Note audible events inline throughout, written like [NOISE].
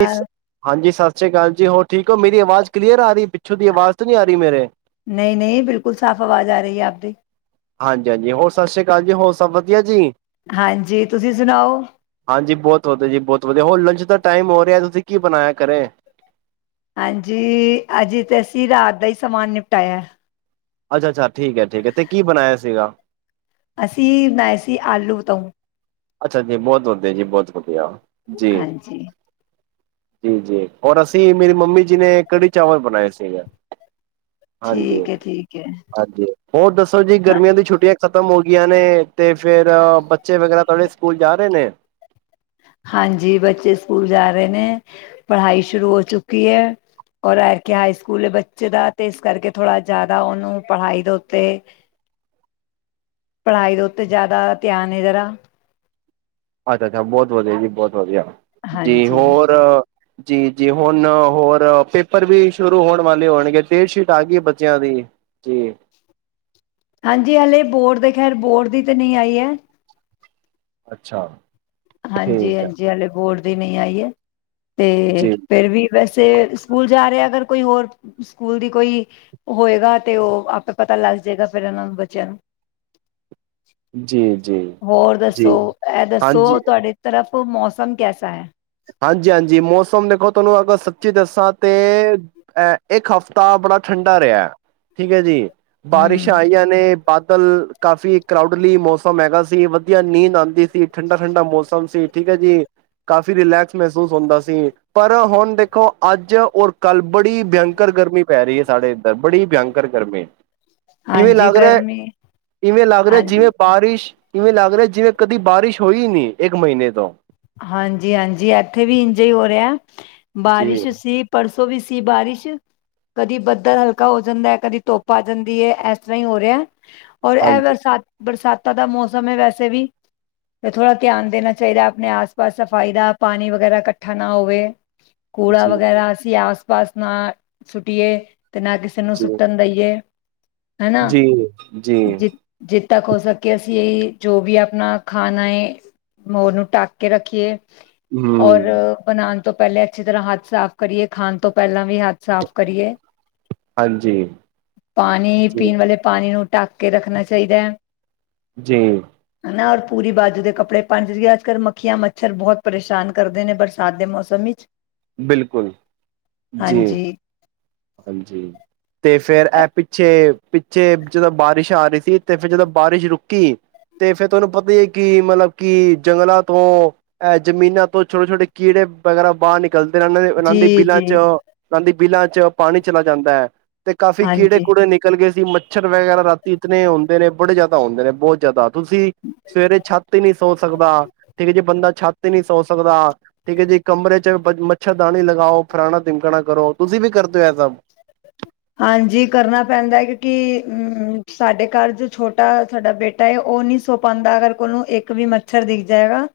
ਹਾਂ, ਹਾਂਜੀ ਸਤਿ ਸ੍ਰੀ ਅਕਾਲ ਜੀ ਹੋਰ ਠੀਕ ਓ, ਮੇਰੀ ਆਵਾਜ਼ ਕਲੀਅਰ ਆ ਰੀ, ਪਿੱਛੋਂ ਦੀ ਆਵਾਜ਼ ਤੇ ਨੀ ਆ ਰੀ ਮੇਰੇ। ਨਈ ਨਈ ਬਿਲਕੁਲ ਸਾਫ਼ ਆਵਾਜ਼ ਆ ਰਹੀ ਹੈ ਆਵਦੀ। ਹਾਂਜੀ -ਹਾਂਜੀ ਹੋਰ ਸਤਿ ਸ੍ਰੀ ਅਕਾਲ ਜੀ ਹੋਰ ਸਭ ਵਧੀਆ ਜੀ। ਹਾਂਜੀ ਤੁਸੀਂ ਸੁਣਾਓ। ਹਾਂਜੀ ਬੋਤ ਵਧੀਆ ਜੀ ਬੋਤ ਵਧੀਆ। ਹੋਰ ਲੰਚ ਦਾ ਟਾਈਮ ਹੋ ਰਿਆ। ਤੁਸੀਂ ਕੀ ਬਣਾਇਆ ਘਰੇ? ਹਾਂਜੀ ਅੱਜ ਤੇ ਅਸੀਂ ਰਾਤ ਦਾ ਈ ਸਮਾਨ ਨਿਪਟਾਇਆ। ਅੱਛਾ-ਅੱਛਾ, ਠੀਕ ਐ, ਠੀਕ ਐ ਤੇ ਕੀ ਬਣਾਇਆ ਸੀਗਾ? ਅਸੀਂ ਬਨਾਏ ਸੀ ਆਲੂ ਵਤਾਊ। ਅੱਛਾ ਜੀ, ਬਹੁਤ ਵਧੀਆ ਜੀ ਬਹੁਤ ਵਧੀਆ ਜੀ। ਹਾਂਜੀ ਜੀ-ਜੀ, ਔਰ ਅਸੀਂ ਮੇਰੀ ਮੰਮੀ ਜੀ ਨੇ ਕੜੀ ਚਾਵਲ ਬਨਾਏ ਸੀਗੇ। ਹਾਂਜੀ, ਠੀਕ ਹੈ ਠੀਕ ਹੈ ਹਾਜੀ। ਹੋਰ ਦੱਸੋ ਜੀ, ਹਾਂ ਗਰਮੀਆਂ ਦੀ ਛੁੱਟੀਆਂ ਖ਼ਤਮ ਹੋ ਗਈਆਂ ਨੇ ਤੇ ਫੇਰ ਬੱਚੇ ਵਗੈਰਾ ਤੁਆਡੇ ਸਕੂਲ ਜਾ ਰੇ ਨੇ? ਹਾਂਜੀ ਬੱਚੇ ਸਕੂਲ ਜਾ ਰੇ ਨੇ, ਪੜ੍ਹਾਈ ਸ਼ੁਰੂ ਹੋ ਚੁੱਕੀ ਐ। ਔਰ [UNINTELLIGIBLE] ਕੀ ਹਾਈ ਸਕੂਲ ਐ ਬੱਚੇ ਦਾ ਤੇ ਏਸ ਕਰਕੇ ਥੋੜ੍ਹਾ ਜਾਦਾ ਓਨੂੰ ਪੜ੍ਹਾਈ ਦੇ ਉੱਤੇ- ਪੜ੍ਹਾਈ ਦੇ ਉੱਤੇ ਜਾਦਾ ਧਿਆਨ ਏ ਜਰਾ। ਅੱਛਾ-ਅੱਛਾ, ਬੋਤ ਵਧੀਆ ਜੀ ਬੋਤ‌ ਵਧੀਆ, ਜੀ ਹਾਂਜੀ ਹੋਰ ਜੀ-ਜੀ ਹੁਨ ਹੋਰ ਪੇਪਰ ਵੀ ਸ਼ੁਰੂ ਹੋਣ ਵਾਲੇ ਹੋਣਗੇ, ਡੇਟਸ਼ੀਟ ਆ ਗੀ ਬੱਚਿਆਂ ਦੀ। ਜੀ। ਹਾਂਜੀ ਹਾਲੇ ਬੋਡ ਦੇ ਖੈਰ, ਬੋਡ ਦੀ ਤੇ ਨਈ ਆਈ ਐ। ਅੱਛਾ। ਠੀਕ ਹੈ ਹਾਂਜੀ-ਹਾਂਜੀ, ਹਲੇ ਬੋਡ ਦੀ ਨਈ ਆਈ ਐ ਤੇ ਜੀ ਫਿਰ ਵੀ ਵੈਸੇ ਸਕੂਲ ਜਾ ਰਿਆ ਅਗਰ ਕੋਈ ਹੋਰ ਸਕੂਲ ਦੀ ਕੋਈ ਹੋਏਗਾ ਤੇ ਓ ਆਪੇ ਪਤਾ ਲੱਗ ਜਾਏਗਾ ਫੇਰ ਏਨਾਂ ਨੂੰ ਬੱਚਿਆਂ ਨੂੰ। ਜੀ-ਜੀ। ਹੋਰ ਦੱਸੋ, ਐ ਦੱਸੋ ਤੁਆਡੇ ਤਰਫ ਮੌਸਮ ਕੈਸਾ ਐ? ਹਾਂਜੀ-ਹਾਂਜੀ ਮੌਸਮ ਦੇਖੋ ਤੁਆਨੂੰ ਅਗਰ ਸੱਚੀ ਦੱਸਾਂ ਤੇ ਅ ਇੱਕ ਹਫ਼ਤਾ ਬੜਾ ਠੰਡਾ ਰਿਆ, ਠੀਕ ਐ ਜੀ ਬਾਰਿਸ਼ ਹਮ ਆਈ ਐ। ਨੇ ਬਾਦਲ ਕਾਫ਼ੀ ਕਰਾਊਡਲੀ ਮੌਸਮ ਹੈਗਾ ਸੀ, ਵਧੀਆ ਨੀਂਦ ਆਂਦੀ ਸੀ। ਠੰਡਾ-ਠੰਡਾ ਮੌਸਮ ਸੀ ਠੀਕ ਐ ਜੀ। ਕਿ ਰਿਲੈਕਸ ਮਹਿਸੂਸ ਹੁੰਦਾ ਸੀ ਪਰ ਹੁਨ ਦੇਖੋ ਅੱਜ ਔਰ ਕੱਲ ਬੜੀ ਭਿਅੰਕਰ ਗਰਮੀ ਪੈ ਰਹੀ ਐ ਸਾਡੇ ਏਧਰ ਬੜੀ ਭਯੰਕਰ ਗਰਮੀ। ਇਵੇਂ ਹਾਂਜੀ ਲੱਗ ਰਿਹਾ, ਗਰਮੀ ਇਵੇਂ ਲੱਗ ਰਿਹਾ ਹਾਂਜੀ ਜਿਵੇਂ ਬਾਰਿਸ਼ ਇਵੇਂ ਲੱਗ ਰਿਹਾ ਜਿਵੇਂ ਕਦੀ ਬਾਰਿਸ਼ ਹੋਈ ਨੀ ਇੱਕ ਮਹੀਨੇ ਤੋਂ। ਹਾਂਜੀ-ਹਾਂਜੀ, ਏਥੇ ਵੀ ਇੰਜੇ ਹੋ ਰਿਹਾ ਜੀ ਬਾਰਿਸ਼ ਸੀ ਪਰਸੋਂ ਵੀ ਸੀ ਬਾਰਿਸ਼। ਕਦੀ ਬੱਦਲ ਹਲਕਾ ਹੋ ਜਾਂਦਾ ਐ, ਕਦੀ ਧੁੱਪ ਆ ਜਾਂਦੀ ਐ, ਇਸ ਤਰ੍ਹਾਂ ਹੀ ਹੋ ਰਿਹਾ। ਔਰ ਐ ਹਾਂਜੀ ਵਰਸਾਤ ਬਰਸਾਤਾਂ ਦਾ ਮੌਸਮ ਹੈ ਵੈਸੇ ਵੀ ਤੇ ਥੋੜਾ ਧਿਆਨ ਦੇਨਾ ਚਾਈਦਾ ਅਪਨੇ ਆਸ ਪਾਸ ਸਫ਼ਾਈ ਦਾ, ਪਾਨੀ ਵਗ਼ੈਰਾ ਕੱਠਾ ਨਾ ਹੋਵੇ, ਕੂੜਾ ਜੀ ਵਗੈਰਾ ਅਸੀਂ ਆਸ ਪਾਸ ਨਾ ਸੁੱਟੀਏ ਤੇ ਨਾ ਕਿਸੇ ਨੂੰ ਜੀ ਸੁੱਟਣ ਦਈਏ। ਹਨਾ ਜੀ, ਜੀ, ਜ ਜਿੱਦ ਤੱਕ ਹੋ ਸਕੇ ਅਸੀਂ ਇਹ ਜੋ ਵੀ ਅਪਨਾ ਖਾਣਾ ਏ, ਓ ਨੂੰ ਢੱਕ ਕੇ ਰੱਖੀਏ ਔਰ ਹੂੰ, ਬਨਾਨ ਤੋਂ ਪਹਿਲੇ ਅੱਛੀ ਤਰ੍ਹਾਂ ਹੱਥ ਸਾਫ਼ ਕਰੀਏ, ਖਾਨ ਤੋਂ ਪਹਿਲਾਂ ਵੀ ਹੱਥ ਸਾਫ਼ ਕਰੀਏ, ਹਾਂਜੀ, ਪਾਨੀ ਜੀ, ਪੀਨ ਵਾਲੇ ਪਾਨੀ ਨੂੰ ਢੱਕ ਕੇ ਰੱਖਣਾ ਚਾਈਦਾ ਐ। ਹੂੰ। ਹਨਾ ਔਰ ਪੂਰੀ ਬਾਜੂ ਦੇ ਕੱਪੜੇ [UNINTELLIGIBLE] ਅੱਜ-ਕੱਲ ਅੱਖੀਆਂ ਮੱਛਰ ਬਹੁਤ ਪਰੇਸ਼ਾਨ ਕਰਦੇ ਨੇ ਬਰਸਾਤ ਦੇ ਮੌਸਮ ਵਿੱਚ। ਬਿਲਕੁਲ, ਜੀ, ਹਾਂਜੀ ਹਾਂਜੀ ਤੇ ਫਿਰ ਇਹ ਪਿੱਛੇ ਪਿੱਛੇ ਜਦੋਂ ਬਾਰਿਸ਼ ਆ ਰਹੀ ਸੀ ਤੇ ਫਿਰ ਜਦੋਂ ਬਾਰਿਸ਼ ਰੁਕੀ। ਤੇ ਫਿਰ ਤੁਹਾਨੂੰ ਪਤਾ ਹੀ ਹੈ ਕਿ ਮਤਲਬ ਕਿ ਜੰਗਲਾਂ ਤੋਂ ਇਹ ਜ਼ਮੀਨਾਂ ਤੋਂ ਛੋਟੇ ਛੋਟੇ ਕੀੜੇ ਵਗੈਰਾ ਬਾਹਰ ਨਿਕਲ ਉਹਨਾਂ ਦੀ ਜੀ ਬਿੱਲਾਂ ਚ ਜੀ ਉਹਨਾਂ ਦੀ ਬਿੱਲਾਂ ਚ ਪਾਣੀ ਚਲਾ ਜਾਂਦਾ ਹੈ। ਤੇ ਕਾਫ਼ੀ ਕੀੜੇ ਹਾਂਜੀ ਕੂੜੇ ਨਿਕਲ ਗਏ ਸੀ। ਮੱਛਰ ਵਗੈਰਾ ਰਾਤੀ ਇਤਨੇ ਹੁੰਦੇ ਨੇ ਬੜੇ ਜ਼ਿਆਦਾ ਹੁੰਦੇ ਨੇ ਬਹੁਤ ਜ਼ਿਆਦਾ। ਤੁਸੀਂ ਸਵੇਰੇ ਛੱਤ ਤੇ ਨਹੀਂ ਸੌ ਸਕਦਾ। ਠੀਕ ਹੈ ਜੇ, ਬੰਦਾ ਛੱਤ ਤੇ ਨੀ ਸੌਂ ਸਕਦਾ। ਠੀਕ ਹੈ ਜੀ। ਕਮਰੇ 'ਚ ਬ ਮੱਛਰਦਾਣੀ ਲਗਾਓ ਫਲਾਣਾ ਟਿਮਕਾਣਾ ਕਰੋ। ਤੁਸੀਂ ਵੀ ਕਰਦੇ ਹੋ ਇਹ ਸਭ ਹਾਂਜੀ ਕਰਨਾ ਪੈਂਦਾ ਹੈ ਕਿਉਂਕਿ ਅਮ ਸਾਡੇ ਘਰ ਜੋ ਛੋਟਾ ਸਾਡਾ ਬੇਟਾ ਨਾ ਉਹ ਨਹੀਂ ਸੋ ਪਾਉਂਦਾ ਅਗਰ ਉਹਨੂੰ ਇੱਕ ਵੀ ਮੱਛਰ ਦਿਖ ਜਾਏਗਾ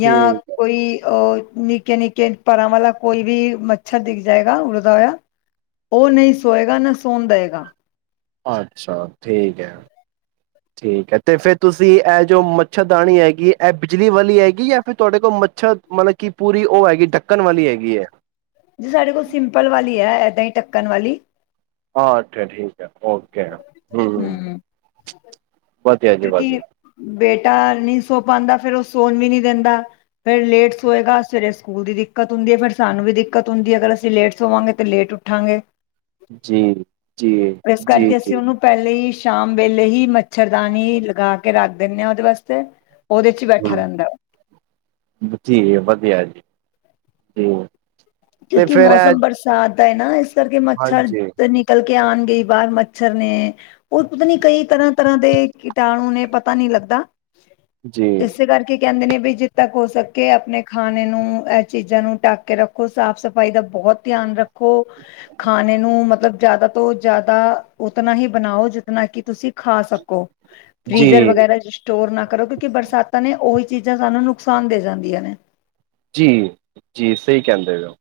ਜਾਂ ਠੀਕ ਕੋਈ ਅ ਨਿੱਕੇ ਨਿੱਕੇ ਪਰਾਂ ਵਾਲਾ ਕੋਈ ਵੀ ਮੱਛਰ ਦਿਖ ਜਾਏਗਾ ਉੜਦਾ ਹੋਇਆ ਉਹ ਨਹੀਂ ਸੋਏਗਾ ਨਾ ਸੋਣ ਦੇਵੇਗਾ। ਅੱਛਾ ਠੀਕ ਹੈ। ਹ ਠੀਕ ਹੈ ਤੇ ਫਿਰ ਤੁਸੀਂ ਇਹ ਜੋ ਮੱਛਰਦਾਣੀ ਹੈਗੀ ਇਹ ਬਿਜਲੀ ਵਾਲੀ ਹੈਗੀ ਜਾਂ ਫਿਰ ਤੁਹਾਡੇ ਕੋਲ ਮੱਛਰ ਮਤਲਬ ਕਿ ਪੂਰੀ ਉਹ ਹੈਗੀ ਢੱਕਣ ਵਾਲੀ ਹੈਗੀ ਹੈ ਜੀ ਸਾਡੇ ਕੋਲ ਸਿੰਪਲ ਵਾਲੀ ਹੈ ਏਦਾਂ ਹੀ ਢੱਕਣ ਵਾਲੀ। ਹਾਂ ਅੱਛਾ ਠੀਕ ਹੈ, ਓਕੇ ਹਮ ਵਧੀਆ ਜੀ ਕਿਉਂਕਿ ਵਧੀਆ। ਬੇਟਾ ਨਹੀਂ ਸੋ ਪਾਉਂਦਾ ਫਿਰ ਉਹ ਸੌਣ ਵੀ ਨਹੀਂ ਦਿੰਦਾ। ਫਿਰ ਲੇਟ ਸੋਏ ਗਾ ਸਵੇਰੇ ਸਕੂਲ ਦੀ ਦਿੱਕਤ ਹੁੰਦੀ ਹੈ ਫਿਰ ਸਾਨੂੰ ਵੀ ਦਿੱਕਤ ਹੁੰਦੀ ਹੈ ਅਗਰ ਅਸੀਂ ਲੇਟ ਸੋਵਾਗੇ ਤਾਂ ਲੇਟ ਠਾਂਗੇ ਜੀ ਜੀ ਜੀ ਕਰਕੇ ਜੀ ਅਸੀਂ ਉਹਨੂੰ ਪਹਿਲੇ ਹੀ ਸ਼ਾਮ ਵੇਲੇ ਹੀ ਮੱਛਰਦਾਨ ਲਗਾ ਕੇ ਰੱਖ ਦਿੰਦੇ ਹਾਂ ਉਹਦੇ ਵਾਸਤੇ ਉਹਦੇ ਚ ਹੀ ਬੈਠਾ ਹਮ ਰਹਿੰਦਾ ਜੀ ਵਧੀਆ ਜੀ ਜੀ ਤੇ ਕਿਉਂਕਿ ਫਿਰ ਇਹ ਮੌਸਮ ਬਰਸਾਤ ਦਾ ਹੈ ਨਾ ਇਸ ਕਰਕੇ ਹਾਂਜੀ ਮੱਛਰਦਾਨੀ ਚਲ ਕੇ ਆਉਣ ਗਈ ਬਾਹਰ ਮੱਛਰ ਨੇ ਉਹ ਪਤਾ ਨੀ ਕਈ ਤਰ੍ਹਾਂ ਤਰ੍ਹਾਂ ਦੇ ਕੀਟਾਣੂ ਨੇ, ਪਤਾ ਨਹੀਂ ਲੱਗਦਾ ਜੀ ਇਸੇ ਕਰਕੇ। ਕਹਿੰਦੇ ਨੇ ਵੀ ਜਿੱਦਾਂ ਤੱਕ ਹੋ ਸਕੇ ਆਪਣੇ ਖਾਣੇ ਨੂੰ ਇਹ ਚੀਜ਼ਾਂ ਨੂੰ ਟਢੱਕ ਕੇ ਰੱਖੋ ਸਾਫ਼ ਸਫ਼ਾਈ ਦਾ ਬਹੁਤ ਧਿਆਨ ਰੱਖੋ। ਖਾਣੇ ਨੂੰ ਮਤਲਬ ਜ਼ਿਆਦਾ ਤੋਂ ਜ਼ਿਆਦਾ ਉਤਨਾ ਹੀ ਬਣਾਓ ਜਿਤਨਾ ਕਿ ਤੁਸੀਂ ਖਾ ਸਕੋ। ਫ੍ਰੀਜ਼ਰ ਜੀ ਵਗੈਰਾ ਸਟੋਰ ਨਾ ਕਰੋ, ੱੱਕਿਉਂਕਿ ਬਰਸਾਤਾਂ ਨੇ ਉਹੀ ਚੀਜ਼ਾਂ ਸਾਨੂੰ ਨੁਕਸਾਨ ਦੇ ਜਾਂਦੀਆਂ ਨੇ। ਜੀ, ਜੀ, ਸਹੀ ਕਹਿੰਦੇ ਹੋ।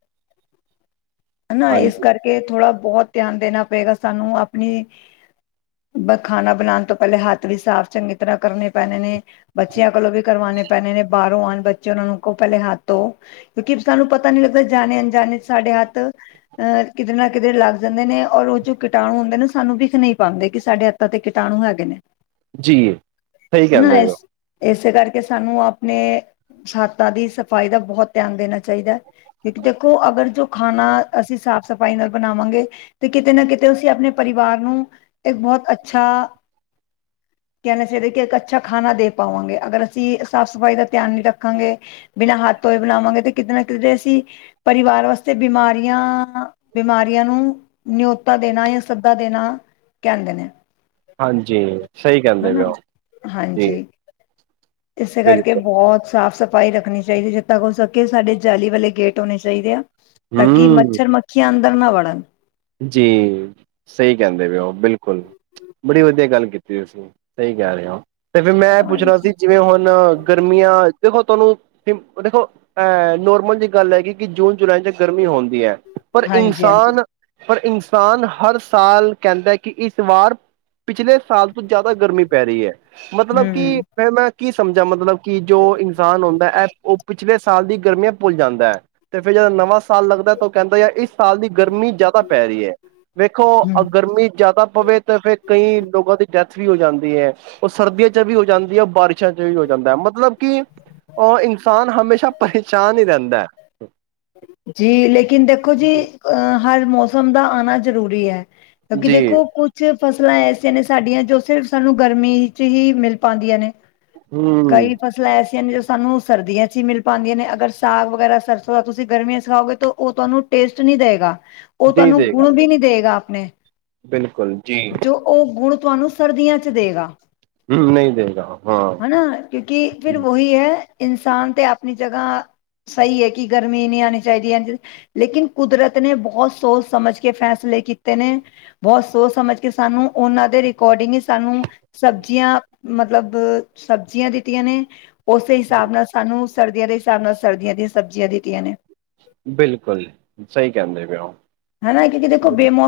ਹਨਾ ਇਸ ਹਾਂਜੀ ਕਰਕੇ ਥੋੜ੍ਹਾ ਬਹੁਤ ਧਿਆਨ ਦੇਣਾ ਪਏਗਾ ਸਾਨੂੰ ਆਪਣੀ ਖਾਣਾ ਬਣਾਉਣ ਤੋਂ ਪਹਿਲੇ ਹੱਥ ਵੀ ਸਾਫ਼ ਚੰਗੀ ਤਰ੍ਹਾਂ ਕਰਨੇ ਪੈਣੇ ਨੇ। ਬੱਚਿਆਂ ਕੋਲੋਂ ਵੀ ਕਰਵਾਣੇ ਪੈਣੇ ਨੇ ਬਾਹਰੋਂ ਆਉਣ ਬੱਚੇ ਉਹਨਾਂ ਨੂੰ ਕਹੋ ਪਹਿਲੇ ਹੱਥ ਧੋਵੋ ਤੋਂ ਕਿਉਂਕਿ ਸਾਨੂੰ ਪਤਾ ਨੀ ਲੱਗਦਾ ਜਾਣੇ ਅਣਜਾਣੇ ਚ ਸਾਡੇ ਹੱਥ [INAUDIBLE] ਅਹ ਕਿਤੇ ਨਾ ਕਿਤੇ ਲੱਗ ਜਾਂਦੇ ਨੇ, ਔਰ ਉਹ ਜੋ ਕੀਟਾਣੂ ਹੁੰਦੇ ਨੇ ਸਾਨੂੰ ਵਿਖ ਨਹੀਂ ਪਾਉਂਦੇ ਕਿ ਸਾਡੇ ਹੱਥ ਤੇ ਕੀਟਾਣੂ ਹੈਗੇ ਨੇ ਜੀ ਸਹੀ ਹਨਾ ਕਹਿੰਦੇ ਪਏ ਹੋ ਇਸ ਇਸੇ ਕਰਕੇ ਸਾਨੂੰ ਆਪਣੇ ਛੱਤਾਂ ਦੀ ਸਫ਼ਾਈ ਦਾ ਬਹੁਤ ਧਿਆਨ ਦੇਣਾ ਚਾਹੀਦਾ। ਕਿਉਕਿ ਦੇਖੋ ਅਗਰ ਜੋ ਖਾਣਾ ਅਸੀਂ, ਸਾਫ਼ ਸਫ਼ਾਈ ਨਾਲ ਬਣਾਵਾਂਗੇ, ਤੇ ਕਿਤੇ -ਨਾ ਕਿਤੇ ਅਸੀਂ ਆਪਣੇ ਪਰਿਵਾਰ ਨੂੰ ਇੱਕ ਬਹੁਤ ਅੱਛਾ ਕਹਿਣਾ ਚਾਹੀਦਾ ਕਿ ਇੱਕ ਅੱਛਾ ਖਾਣਾ ਦੇ ਪਾਵਾਂਗੇ, ਅਗਰ ਅਸੀਂ ਸਾਫ਼ ਸਫ਼ਾਈ ਦਾ, ਧਿਆਨ ਨਹੀਂ ਰੱਖਾਂਗੇ ਬਿਨਾਂ ਹੱਥ ਧੋਏ ਬਣਾਵਾਂਗੇ ਤੇ, ਕਿਤੇ ਨਾ ਕਿਤੇ ਅਸੀਂ ਪਰਿਵਾਰ ਵਾਸਤੇ ਬਿਮਾਰ ਨਵੀਆਂ ਬਿਮਾਰੀਆਂ ਨੂੰ, ਨਿਉਤਾ ਦੇਣਾ ਜਾਂ ਸੱਦਾ ਦੇਣਾ ਕਹਿੰਦੇ ਨੇ, ਹਾਂਜੀ, ਸਹੀ ਕਹਿੰਦੇ ਪਏ ਹਨਾ ਉਹ ਜੀ। ਹਾਂਜੀ ਇਸੇ ਕਰਕੇ, ਬਿਲਕੁਲ ਬਹੁਤ ਸਾਫ਼ ਸਫ਼ਾਈ ਸਫਾਈ ਰੱਖਣੀ ਚਾਹੀਦੀ, ਜੱਦ ਤੱਕ ਹੋ ਸਕੇ ਸਾਡੇ ਜਾਲੀ ਵਾਲੇ ਗੇਟ, ਹੋਣੇ ਚਾਹੀਦੇ ਆ ਤਾਂ ਕਿ, ਹਮ ਮੱਛਰ ਮੱਖੀਆਂ ਅੰਦਰ ਨਾ ਵੜਨ। ਜੀ, ਸਹੀ ਕਹਿੰਦੇ ਪਏ ਹੋ, ਬਿਲਕੁਲ ਬੜੀ ਵਧੀਆ ਗੱਲ ਕੀਤੀ ਤੁਸੀਂ, ਸਹੀ ਕਹਿ ਰਹੇ ਹੋ, ਤੇ ਫਿਰ ਮੈਂ ਇਹ ਪੁੱਛਣਾ ਸੀ ਹਾਂਜੀ ਜਿਵੇਂ ਹੁਣ ਨਾ, ਗਰਮੀਆਂ ਦੇਖੋ ਤੁਹਾਨੂੰ ਦੇਖੋ ਅਹ, ਨੋਰਮਲ ਜਿਹੀ ਗੱਲ ਹੈਗੀ ਕਿ, ਜੂਨ ਜੁਲਾਈ ਚ ਗਰਮੀ ਹੁੰਦੀ ਹੁੰਦੀ ਹੈ ਪਰ ਹਾਂਜੀ ਹਾਂਜੀ ਇਨਸਾਨ ਪਰ ਇਨਸਾਨ, ਹਰ ਸਾਲ ਕਹਿੰਦਾ ਕਿ ਇਸ ਵਾਰ ਪਿਛਲੇ ਸਾਲ ਤੋਂ, ਜ਼ਿਆਦਾ ਗਰਮੀ ਪੈ ਰਹੀ ਹੈ, ਮਤਲਬ ਕਿ ਹਮ ਫਿਰ ਮੈਂ ਕੀ ਸਮਝਾ ਮਤਲਬ ਕਿ, ਜੋ ਇਨਸਾਨ ਹੁੰਦਾ ਹੈ, ਉਹ ਪਿਛਲੇ ਸਾਲ, ਦੀ ਗਰਮੀਆਂ ਭੁੱਲ ਜਾਂਦਾ ਹੈ ਤੇ ਫੇਿਰ ਜਦੋਂ, ਨਵਾਂ ਸਾਲ ਲੱਗਦਾ ਤਾਂ ਉਹ ਕਹਿੰਦਾ, ਜਾ ਇਸ ਸਾਲ ਦੀ ਗਰਮੀ ਜਿਆਦਾ ਪਰ ਪੈ ਰਹੀ ਹੈ, ਵੇਖੋ ਹਮ ਗਰਮੀ ਜ਼ਿਆਦਾ ਪਵੇ ਤੇ ਫੇਰ ਕਈ ਲੋਕਾਂ ਦੀ, ਡੈਥ ਵੀ ਹੋ ਜਾਂਦੀ ਹੈ ਉਹ ਸਰਦੀਆਂ ਚ ਵੀ ਹੋ ਜਾਂਦੀ ਹੈ, ਬਾਰਿਸ਼ਾਂ ਚ ਵੀ, ਹੋ ਜਾਂਦਾ ਹੈ ਮਤਲਬ ਕਿ ਉਹ ਇਨਸਾਨ ਹਮੇਸ਼ਾ, ਪਰੇਸ਼ਾਨ ਹੀ ਰਹਿੰਦਾ। ਜੀ ਲੇਕਿਨ ਦੇਖੋ ਜੀ, ਅਹ ਹਰ ਮੌਸਮ ਦਾ ਆਣਾ ਜ਼ਰੂਰੀ ਹੈ ਹੈ ਬਾਕੀ ਜੀ ਦੇਖੋ ਕਿ, ਜੋ ਫ਼ਸਲਾਂ ਐਸੀਆਂ ਨੇ ਸਾਡੀਆਂ, ਜੋ ਸਿਰਫ ਸਾਨੂੰ ਗਰਮੀ ਚ ਹੀ ਮਿਲ ਪਾਦੀਆਂ ਨੇ, ਹਮ ਕਈ ਫਸਲਾ ਜੋ ਐਸੀਆਂ ਨੇ, ਜੋ ਸਾਨੂੰ ਸਰਦੀਆਂ ਚ ਹੀ ਮਿਲ ਪਾਉਂਦੀਆਂ ਨੇ, ਅਗਰ ਸਾਗ ਵਗੈਰਾ ਸਰਸੋਂ ਦਾ ਤੁਸੀਂ ਗਰਮੀਆਂ, ਸਿਖਾਓਗੇ ਤਾਂ ਉਹ ਤੁਹਾਨੂੰ ਟੇਸਟ ਨਹੀਂ ਦੇਵੇਗਾ, ਉਹ ਨਹੀਂ ਤੁਹਾਨੂੰ ਗੁਣ ਦੇਗਾ ਵੀ ਨਹੀਂ ਦੇਵੇਗਾ, ਆਪਣੇ ਬਿਲਕੁਲ ਜੀ ਜੋ ਉਹ ਗੁਣ, ਤੁਹਾਨੂੰ ਸਰਦੀਆਂ ਚ ਦੇਗਾ ਹਮ ਨਹੀਂ ਦੇਗਾ ਹਾਂ ਹਨਾ ਕਿਉਂਕਿ ਫਿਰ ਉਹੀ ਹੈ, ਇਨਸਾਨ ਤੇ ਆਪਣੀ ਜਗ੍ਹਾ ਸਹੀ ਹੈ ਕਿ, ਗਰਮੀ ਨਹੀਂ ਆਉਣੀ ਚਾਹੀਦੀ ਆ ਲੇਕਿਨ, ਕੁਦਰਤ ਨੇ ਬਹੁਤ ਸੋਚ ਸਮਝ ਕੇ, ਫੈਸਲੇ ਕੀਤੇ ਨੇ ਬਹੁਤ ਸੋਚ ਸਮਝ ਕੇ, ਸਾਨੂੰ ਉਹਨਾਂ ਦੇ ਰਿਕੋਡਿੰਗ ਤਾਨੂੰ ਸਬਜ਼ੀਆਂ ਮਤਲਬ, ਸਬਜ਼ੀਆਂ ਦਿੱਤੀਆਂ ਨੇ, ਉਸੇ ਹਿਸਾਬ ਨਾਲ, ਸਾਨੂੰ ਸਰਦੀਆਂ ਦੇ ਹਿਸਾਬ ਨਾਲ, ਸਰਦੀਆਂ ਦੀਆਂ ਸਬਜ਼ੀਆਂ ਦਿੱਤੀਆਂ ਨੇ, ਬਿਲਕੁਲ, ਸਹੀ ਕਹਿੰਦੇ ਪਏ ਉਹ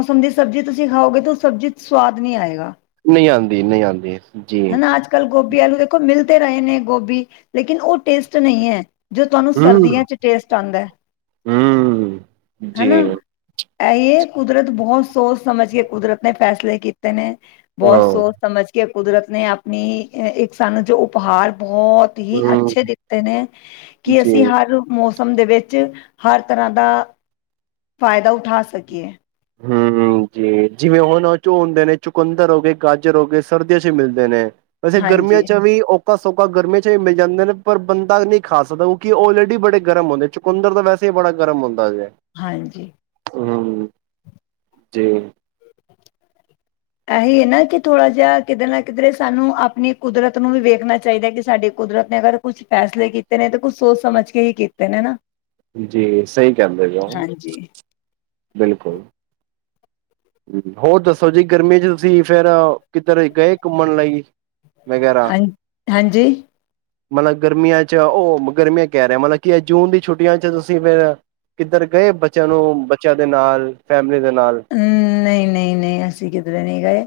ਹੁਣ ਜੇ ਸਬਜ਼ੀ ਤੁਸੀ ਖਾਓਗੇ ਸਬਜ਼ੀ ਤੇ, ਉਹ ਸਬਜ਼ੀ 'ਚ ਸੁਵਾਦ ਨੀ ਆਏਗਾ ਨਈ ਆਦੀ- ਨਈ ਆਦੀ ਜੀ ਕੱਲ ਗੋਭੀ ਆਲੂ ਦੇਖੋਂ, ਮਿਲਦੇ ਰਹੇ ਨੇ ਗੋਭੀ, ਲੇਕਿਨ, ਉਹ ਟੇਸਟ ਨਹੀਂ ਐ ਜੋ ਤੁਹਾਨੂੰ, ਹਮ ਸਰਦੀਆਂ 'ਚ ਟੇਸਟ ਆਂਦਾ, ਐ ਹਮ ਹਨਾ। ਜੀ ਇਏ ਐ, ਕੁਦਰਤ ਬਹੁਤ ਸੋਚ ਸਮਝ ਕੇ, ਕੁਦਰਤ ਨੇ, ਫੈਸਲੇ ਕੀਤੇ ਨੇ, ਬਹੁਤ ਹਾਂ ਸੋਚ ਸਮਝ ਕੇ ਕੁਦਰਤ ਨੇ ਆਪਣੀ, ਇੱਕ ਸਾਨੂੰ ਜੋ ਉਪਹਾਰ ਬਹੁਤ ਹੀ ਹਮ ਅੱਛੇ ਦਿੱਤੇ ਨੇ, ਕਿ ਜੀ ਅਸੀਂ ਹਰ ਮੌ ਸਮਯ ਦੇ ਵਿੱਚ ਹਰ ਤਰ੍ਹਾਂ ਦਾ ਫਾਇਦਾ ਉਠਾ ਸਕੀਏ। ਹੂ ਹੂ ਜੀ, ਜਿਵੇਂ ਹੁਣ ਉਹ ਝੋ ਹੰਦੇ ਨੇ ਚੁਕੁੰਦਰ ਹੋ ਗਏ, ਗਾਜਰ ਹੋ ਗਏ ਸਰਦੀਆਂ ਚ ਮਿਲਦੇ ਨੇ। ਵੈਸੇ ਗਰਮੀਆਂ ਹਾਂਜੀ ਚ ਵੀ ਔ ਖਾ ਸੋਕਾ ਗਰਮੀ 'ਚ ਵੀ ਮਿਲ ਜਾਂਦੇ ਨੇ, ਪਰ ਬੰਦਾ ਨਈ ਖਾ ਸਕਦਾ, ਉਹ ਕਿ ਊਲਰੇਡੀ ਬੜੇ ਗਰਮ ਹੁੰਦੇ, ਚੁ ਚੂਕੁੰਦਰ ਤਾਂ ਵੈਸੇ ਹੀ ਬੜਾ ਗਰਮ ਹੁੰਦਾ ਜੇ। ਹਾਂਜੀ। ਹੂ ਜੀ। ਇਹੀ ਐ ਨਾ, ਕਿ ਥੋੜ੍ਹਾ ਜਿਹਾ ਕਿਧਰ ਨਾ ਕਿਧਰੇ ਸਾਨੂੰ ਆਪਣੀ ਕੁਦਰਤ ਨੂੰ ਵੀ ਵੇਖਣਾ ਚਾਹੀਦਾ, ਕਿ ਸਾਡੀ ਕੁਦਰਤ ਨੇ ਅਗਰ ਕੁਛ ਫੈਸਲੇ ਕੀਤੇ ਨੇ, ਤੇ ਕੁੱਛ ਸੋਚ ਸਮਝ ਕੇ ਹੀ ਕੀਤੇ ਨੇ ਨਾ। ਜੀ ਸਹੀ ਕਹਿਦੇ ਜੇ ਔ। ਹਾਂਜੀ ਬਿਲਕੁਲ। ਹੋਰ ਦੱਸੋਂ ਜੀ, ਗਰਮੀ 'ਚ ਤੁਸੀਂ ਫੇਰ ਕਿੱਧਰ ਗਏ ਘੁੰਮਣ ਲਈ? ਵਗੈਰਾ। ਹਾਂ ਹਾਂਜੀ ਮਤਲਬ ਗਰਮੀਆਂ 'ਚ ਊ ਗਰਮੀਆਂ ਕਹਿ ਰਿਹਾ, ਮਤਲਬ ਕੀ ਜੂਨ ਦੀ ਛੁੱਟੀਆਂ 'ਚ ਤੁਸੀਂ ਫੇਰ ਕਿੱਧਰ ਗਏ ਮ, ਬੱਚਿਆਂ ਨੂੰ ਬੱਚਿਆਂ ਦੇ ਨਾਲ ਫੈਮਲੀ ਦੇ ਨਾਲ। ਨਨ ਨਈ ਨਈ ਨਈ, ਅਸੀਂ ਕਿਧਰੇ ਨਹੀਂ ਗਏ,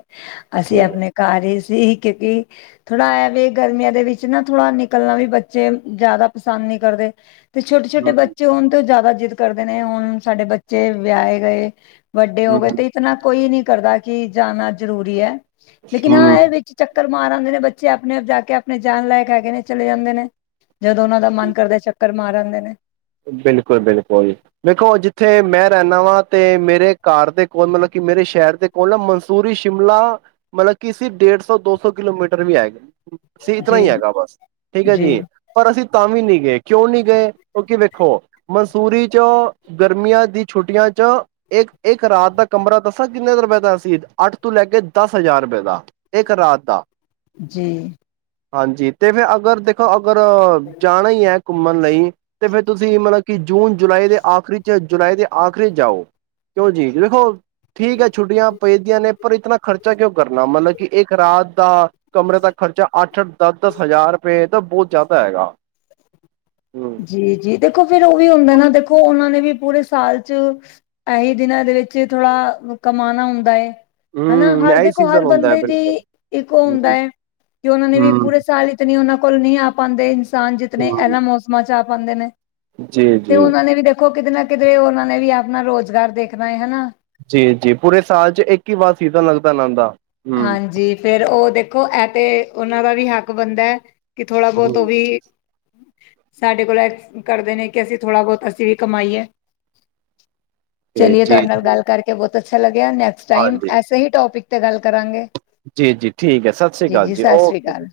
ਅਸੀਂ ਠੀਕ ਐ। ਆਪਣੇ ਘਰ ਹੀ ਸੀ ਕਿਉਂਕਿ ਥੋੜ੍ਹਾ ਇਹ ਵੇ ਗਰਮੀਆਂ ਦੇ ਵਿੱਚ ਨਾ ਥੋੜਾ ਨਿਕਲਣਾ ਵੀ ਬੱਚੇ ਜ਼ਿਆਦਾ ਪਸੰਦ ਨੀ ਕਰਦੇ। ਤੇ ਛੋਟੇ ਛੋਟੇ ਬੱਚੇ ਹੋਣ ਤੋ ਔ ਜ਼ਿਆਦਾ ਜਿੱਦ ਕਰਦੇ ਨੇ, ਹੁਣ ਸਾਡੇ ਬੱਚੇ ਵਿਆਹੇ ਗਏ। ਵੱਡੇ ਹੋ ਗਏ ਤੇ ਇਤਨਾ ਕੋਈ ਨੀ ਕਰਦਾ, ਕਿ ਜਾਣਾ ਜ਼ਰੂਰੀ ਐ, ਲੇਕਿਨ ਹਾਂ ਇਹ ਵ ਚ ਚੱਕਰ ਮਾਰ ਆਦੇ ਨੇ ਬੱਚੇ ਆਪਣੇ ਆਪ ਜਾ ਕੇ ਆਪਣੇ, ਜਾਨ ਲਾਇਕ ਹੈਗੇ ਨੇ ਚਲੇ ਜਾਂਦੇ ਨੇ। ਜਦੋਂ ਉਹਨਾਂ ਦਾ ਮਨ ਕਰਦੇ ਚੱਕਰ ਮਾਰ ਆਦੇ ਨੇ। ਬਿਲਕੁਲ ਬਿਲਕੁਲ। ਦੇੇਖੋ, ਜਿੱਥੇ ਮੈਂ ਰਹਿੰਦਾ ਵਾਂ ਤੇ ਮੇਰੇ ਘਾਰ ਦੇ ਕੋਲ ਮਤਲਬ ਕਿ ਮੇਰੇ ਸ਼ਹਿਰ ਦੇ ਕੋਲ ਨਾ ਮਸੂਰੀ ਸ਼ਿਮਲਾ ਮਤਲਬ ਕਿ ਸੀ, ਡੇਢ ਸੌ ਦੋ ਸੌ ਕਿਲੋਮੀਟਰ ਵੀ ਆ ਸੀ, ਇਤਨਾ ਜੀ, ਹੀ ਹੈਗਾ ਬਸ, ਠੀਕ ਐ ਜੀ, ਪਰ ਅਸੀਂ ਤਾਂ ਵੀ ਨੀ ਗਏ, ਕਿਉਂ ਨੀ ਗਏ ਕਿਉਂਕਿ ਵੇਖੋ, ਮਨਸੂਰੀ 'ਚ ਗਰਮੀਆਂ ਦੀ ਛੁੱਟੀਆਂ 'ਚ ਇੱਕ ਇੱਕ ਰਾਤ ਦਾ ਕਮਰਾ ਦੱਸਾਂ ਕਿੰਨੇ ਰੁਪਏ ਦਾ ਸੀ, ਅੱਠ ਤੋਂ ਲੈ ਕੇ ਦਸ ਹਜ਼ਾਰ ਰੁਪਏ ਦਾ। ਇੱਕ ਰਾਤ ਦਾ। ਜੀ। ਹਾਂਜੀ, ਤੇ ਫਿਰ ਅਗਰ ਦੇਖੋਂ ਅਗਰ ਜਾਣਾ ਹੀ ਐ ਘੁੰਮਣ ਲਈ ਤੇ ਫੇਰ ਤੁਸੀਂ ਮਤਲਬ ਕਿ ਜੂਨ ਜੁਲਾਈ ਦੇ ਆਖਰੀ 'ਚ ਜੁਲਾਈ ਦੇ ਆਖਰੀ ਚ' ਜਾਓ। ਕਿਉਂ ਜੀ, ਵੇਖੋ ਠੀਕ ਐ, ਛੁੱਟੀਆਂ ਪੇਦੀਆਂ ਨੇ ਪਰ ਇਤਨਾ ਖਰਚਾ ਕਿਉਂ ਕਰਨਾ, ਮਤਲਬ ਕਿ ਇੱਕ ਰਾਤ ਦਾ ਕਮਰੇ ਦਾ ਖਰਚਾ ਅੱਠ ਅਠ, ਦਸ ਦਸ ਹਜ਼ਾਰ ਰੁਪਏ ਤਾਂ ਬਹੁਤ ਜ਼ਿਆਦਾ ਹੈਗਾ, ਹੂੰ। ਜੀ ਜੀ ਦੇਖੋਂ ਫਿਰ ਉਹ ਵੀ ਹੁੰਦਾ ਨਾ ਦੇਖੋਂ, ਉਹਨਾਂ ਨੇ ਵੀ ਪੂਰੇ ਸਾਲ ਚ ਏਹੀ ਦਿਨਾਂ ਦੇ ਵਿੱਚ ਥੋੜਾ ਕਾਮਣਾ ਹੁੰਦਾ ਐ। ਹੈਨਾ, ਹਮ ਹਰ ਇਹੀ ਦੇਖੋਂ ਹਰ ਸੀਜ਼ਨ ਹੁੰਦਾ ਹੈ ਬੰਦੇ ਦੀ ਬਿਲਕੁਲ ਇੱਕੋ ਹੁੰਦਾ ਹਮ ਐ, ਕਿ ਉਹਨਾਂ ਨੇ ਵੀ ਹਮ ਪੂਰੇ ਸਾਲ ਇਤਨੇ ਉਹਨਾਂ ਕੋਲ ਨਈ ਆ ਪਾਉਂਦੇ ਇਨਸਾਨ, ਜਿਤਨੇ ਹਮ ਇਹਨਾਂ ਮੌਸਮਾਂ 'ਚ ਆ ਪਾਉਂਦੇ ਨੇ। ਜੀ ਤੇ ਜੀ ਉਹਨਾਂ ਨੇ ਵੀ ਦੇਖੋਂ, ਕਿਧਰੇ ਨਾ ਕਿਧਰੇ ਉਹਨਾਂ ਨੇ ਵੀ ਆਪਣਾ ਰੁਜ਼ਗਾਰ ਦੇਖਣਾ ਐ ਹਨਾ। ਜੀ ਜੀ, ਪੂਰੇ ਸਾਲ 'ਚ ਇੱਕ ਹੀ ਵਾਰ ਸੀਜਨ ਲੱਗਦਾ ਇਹਨਾਂ ਦਾ। ਹਮ ਹਾਂਜੀ, ਫੇਰ ਉਹ ਦੇਖੋਂ ਐ ਤੇ ਉਹਨਾਂ ਦਾ ਵੀ ਹੱਕ ਬਨਦਾ। ਕਿ ਥੋੜਾ ਬਹੁਤ ਉਹ ਹਮ ਵੀ ਸਾਡੇ ਕੋਲ ਕਰਦੇ ਨੇ ਕਿ ਅਸੀਂ ਥੋੜ੍ਹਾ ਬਹੁਤ ਅਸੀਂ ਵੀ ਕਮਾਈ ਹੈ ਤੇ ਚਲੀਏ ਜੀ ਤੁਹਾਡੇ ਨਾਲ ਗੱਲ ਕਰਕੇ ਬਹੁਤ ਅੱਛਾ ਲੱਗਿਆ ਨੈਕਸਟ ਟਾਈਮ ਹਾਂਜੀ ਐਸੇ ਹੀ ਟੋਪਿਕ ਤੇ ਗੱਲ ਕਰਾਂਗੇ ਜੀ ਜੀ ਠੀਕ ਹੈ ਸਤਿ ਸ਼੍ਰੀ ਅਕਾਲ ਜੀ ਸਤਿ ਸ਼੍ਰੀ ਓਕੇ ਅਕਾਲ